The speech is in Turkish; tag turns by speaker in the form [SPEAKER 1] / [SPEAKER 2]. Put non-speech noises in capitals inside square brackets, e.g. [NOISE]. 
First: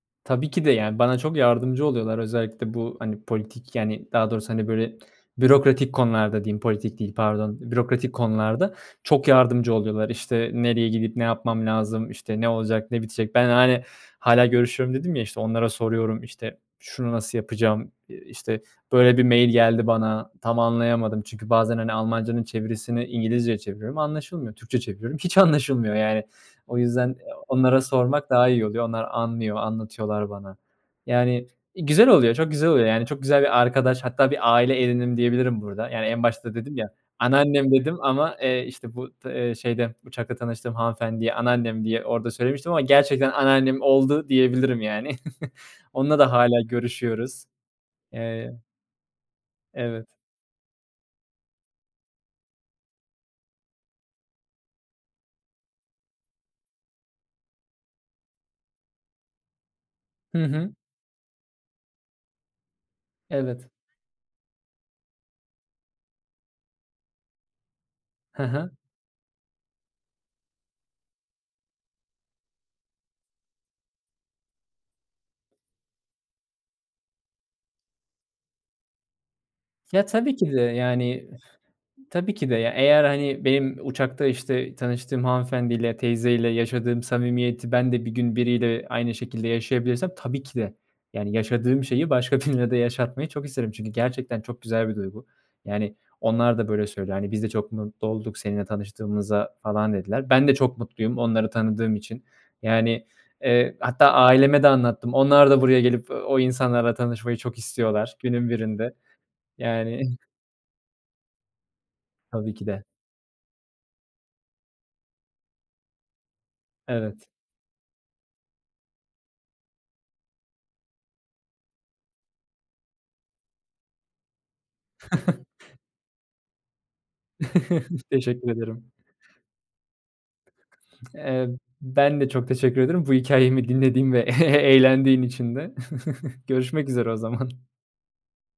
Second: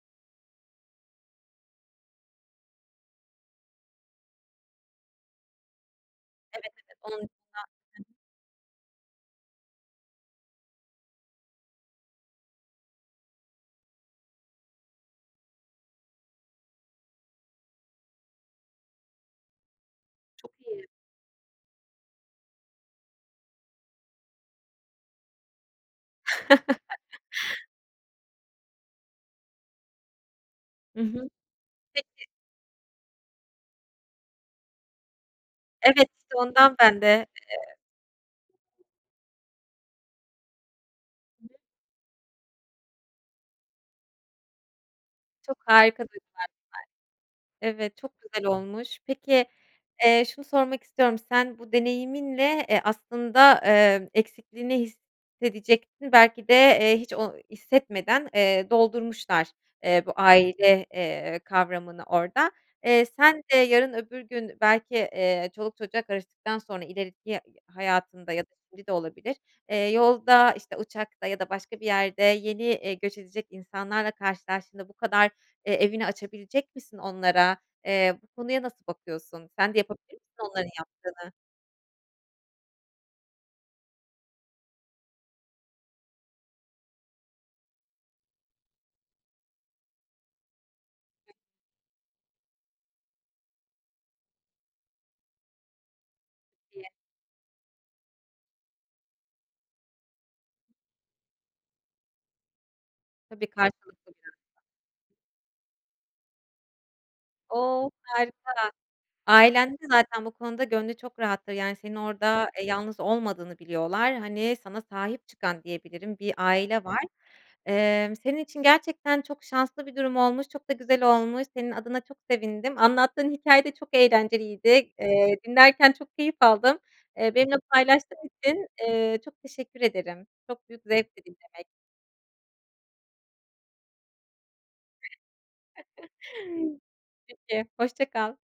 [SPEAKER 1] Tabii ki de, yani, bana çok yardımcı oluyorlar. Özellikle bu, hani, politik, yani, daha doğrusu, hani, böyle, bürokratik konularda diyeyim
[SPEAKER 2] Evet, evet,
[SPEAKER 1] politik değil,
[SPEAKER 2] onunla hı
[SPEAKER 1] pardon, bürokratik
[SPEAKER 2] hı.
[SPEAKER 1] konularda çok yardımcı oluyorlar. İşte, nereye gidip ne yapmam lazım, işte, ne olacak ne bitecek? Ben, hani, "Hâlâ görüşüyorum." dedim, ya, işte, onlara soruyorum, işte, "Şunu nasıl yapacağım? Eee, işte, böyle bir mail geldi bana
[SPEAKER 2] Çok
[SPEAKER 1] tam
[SPEAKER 2] iyi.
[SPEAKER 1] anlayamadım." Çünkü bazen, hani, Almancanın çevirisini İngilizceye çeviriyorum anlaşılmıyor. Türkçeye çeviriyorum hiç anlaşılmıyor yani. O yüzden, ııı,
[SPEAKER 2] [CHUCKLES]
[SPEAKER 1] onlara sormak daha iyi oluyor. Onlar anlıyor, anlatıyorlar bana.
[SPEAKER 2] Hı hı.
[SPEAKER 1] Yani iii, güzel
[SPEAKER 2] Peki
[SPEAKER 1] oluyor, çok güzel oluyor. Yani çok güzel bir arkadaş. Hatta bir aile edindim diyebilirim burada.
[SPEAKER 2] Evet,
[SPEAKER 1] Yani en
[SPEAKER 2] işte,
[SPEAKER 1] başta
[SPEAKER 2] ondan
[SPEAKER 1] dedim ya,
[SPEAKER 2] ben de, eee
[SPEAKER 1] "anneannem" dedim ama, eee, işte, bu d eee, şeyde uçakta tanıştığım hanımefendiye
[SPEAKER 2] Hı hı.
[SPEAKER 1] anneannem diye orada söylemiştim ama gerçekten anneannem oldu diyebilirim yani.
[SPEAKER 2] Çok
[SPEAKER 1] [CHUCKLES]
[SPEAKER 2] harika
[SPEAKER 1] Onunla da
[SPEAKER 2] duygular
[SPEAKER 1] hâlâ görüşüyoruz.
[SPEAKER 2] bunlar. Evet, çok güzel
[SPEAKER 1] Eee
[SPEAKER 2] olmuş. Peki,
[SPEAKER 1] Evet.
[SPEAKER 2] eee, şunu sormak istiyorum. Sen bu deneyiminle, eee, aslında, ııı, eksikliğini hissedecektin belki de, eee, hiç o hissetmeden, eee, doldurmuşlar, eee, bu
[SPEAKER 1] Hı hı.
[SPEAKER 2] aile, eee, kavramını orada. Eee, sen de
[SPEAKER 1] Evet.
[SPEAKER 2] yarın öbür gün belki, eee, çoluk çocuğa karıştıktan sonra ileriki hayatında
[SPEAKER 1] Hı
[SPEAKER 2] ya da
[SPEAKER 1] hı.
[SPEAKER 2] şimdi de olabilir, eee, yolda, işte, uçakta ya da başka bir yerde yeni, iii, göç edecek insanlarla karşılaştığında bu kadar, eee, evini açabilecek misin onlara, eee, bu konuya nasıl bakıyorsun sen de
[SPEAKER 1] Ya,
[SPEAKER 2] yapabilir misin
[SPEAKER 1] tabii ki de.
[SPEAKER 2] onların
[SPEAKER 1] Yani,
[SPEAKER 2] yaptığını?
[SPEAKER 1] tabii ki de. Ya, eğer, hani, benim uçakta, işte, tanıştığım hanımefendiyle teyzeyle yaşadığım samimiyeti ben de bir gün biriyle aynı şekilde yaşayabilirsem tabii ki de yani,
[SPEAKER 2] [UNINTELLIGIBLE]
[SPEAKER 1] yaşadığım şeyi başka birine de yaşatmayı çok isterim. Çünkü gerçekten çok güzel bir duygu. Yani onlar da böyle
[SPEAKER 2] İyi.
[SPEAKER 1] söylüyor. "Hani biz de çok mutlu olduk seninle tanıştığımıza." falan dediler. Ben de çok mutluyum onları tanıdığım için. Yani,
[SPEAKER 2] Tabii,
[SPEAKER 1] eee, hatta
[SPEAKER 2] karşılıklı biraz da.
[SPEAKER 1] aileme de anlattım. Onlar da buraya gelip o insanlarla tanışmayı çok
[SPEAKER 2] Oh,
[SPEAKER 1] istiyorlar günün
[SPEAKER 2] harika.
[SPEAKER 1] birinde.
[SPEAKER 2] Ailen de
[SPEAKER 1] Yani
[SPEAKER 2] zaten bu konuda gönlü çok rahattır. Yani senin orada,
[SPEAKER 1] Tabii
[SPEAKER 2] eee,
[SPEAKER 1] ki de.
[SPEAKER 2] yalnız olmadığını biliyorlar. Hani sana sahip çıkan diyebilirim bir aile var.
[SPEAKER 1] Evet.
[SPEAKER 2] Emm, senin için gerçekten çok şanslı bir durum olmuş. Çok da güzel olmuş. Senin adına çok sevindim. Anlattığın hikâye de çok eğlenceliydi. Eee,
[SPEAKER 1] [CHUCKLES]
[SPEAKER 2] dinlerken çok keyif aldım. Eee, benimle
[SPEAKER 1] [CHUCKLES]
[SPEAKER 2] paylaştığın
[SPEAKER 1] Teşekkür
[SPEAKER 2] için,
[SPEAKER 1] ederim.
[SPEAKER 2] eee, çok teşekkür ederim. Çok büyük zevkti
[SPEAKER 1] Eee,
[SPEAKER 2] dinlemek.
[SPEAKER 1] ben de çok teşekkür ediyorum. Bu hikâyemi dinlediğin ve eğlendiğin için de. [CHUCKLES]
[SPEAKER 2] [CHUCKLES]
[SPEAKER 1] Görüşmek üzere o
[SPEAKER 2] Peki,
[SPEAKER 1] zaman.
[SPEAKER 2] hoşça kal.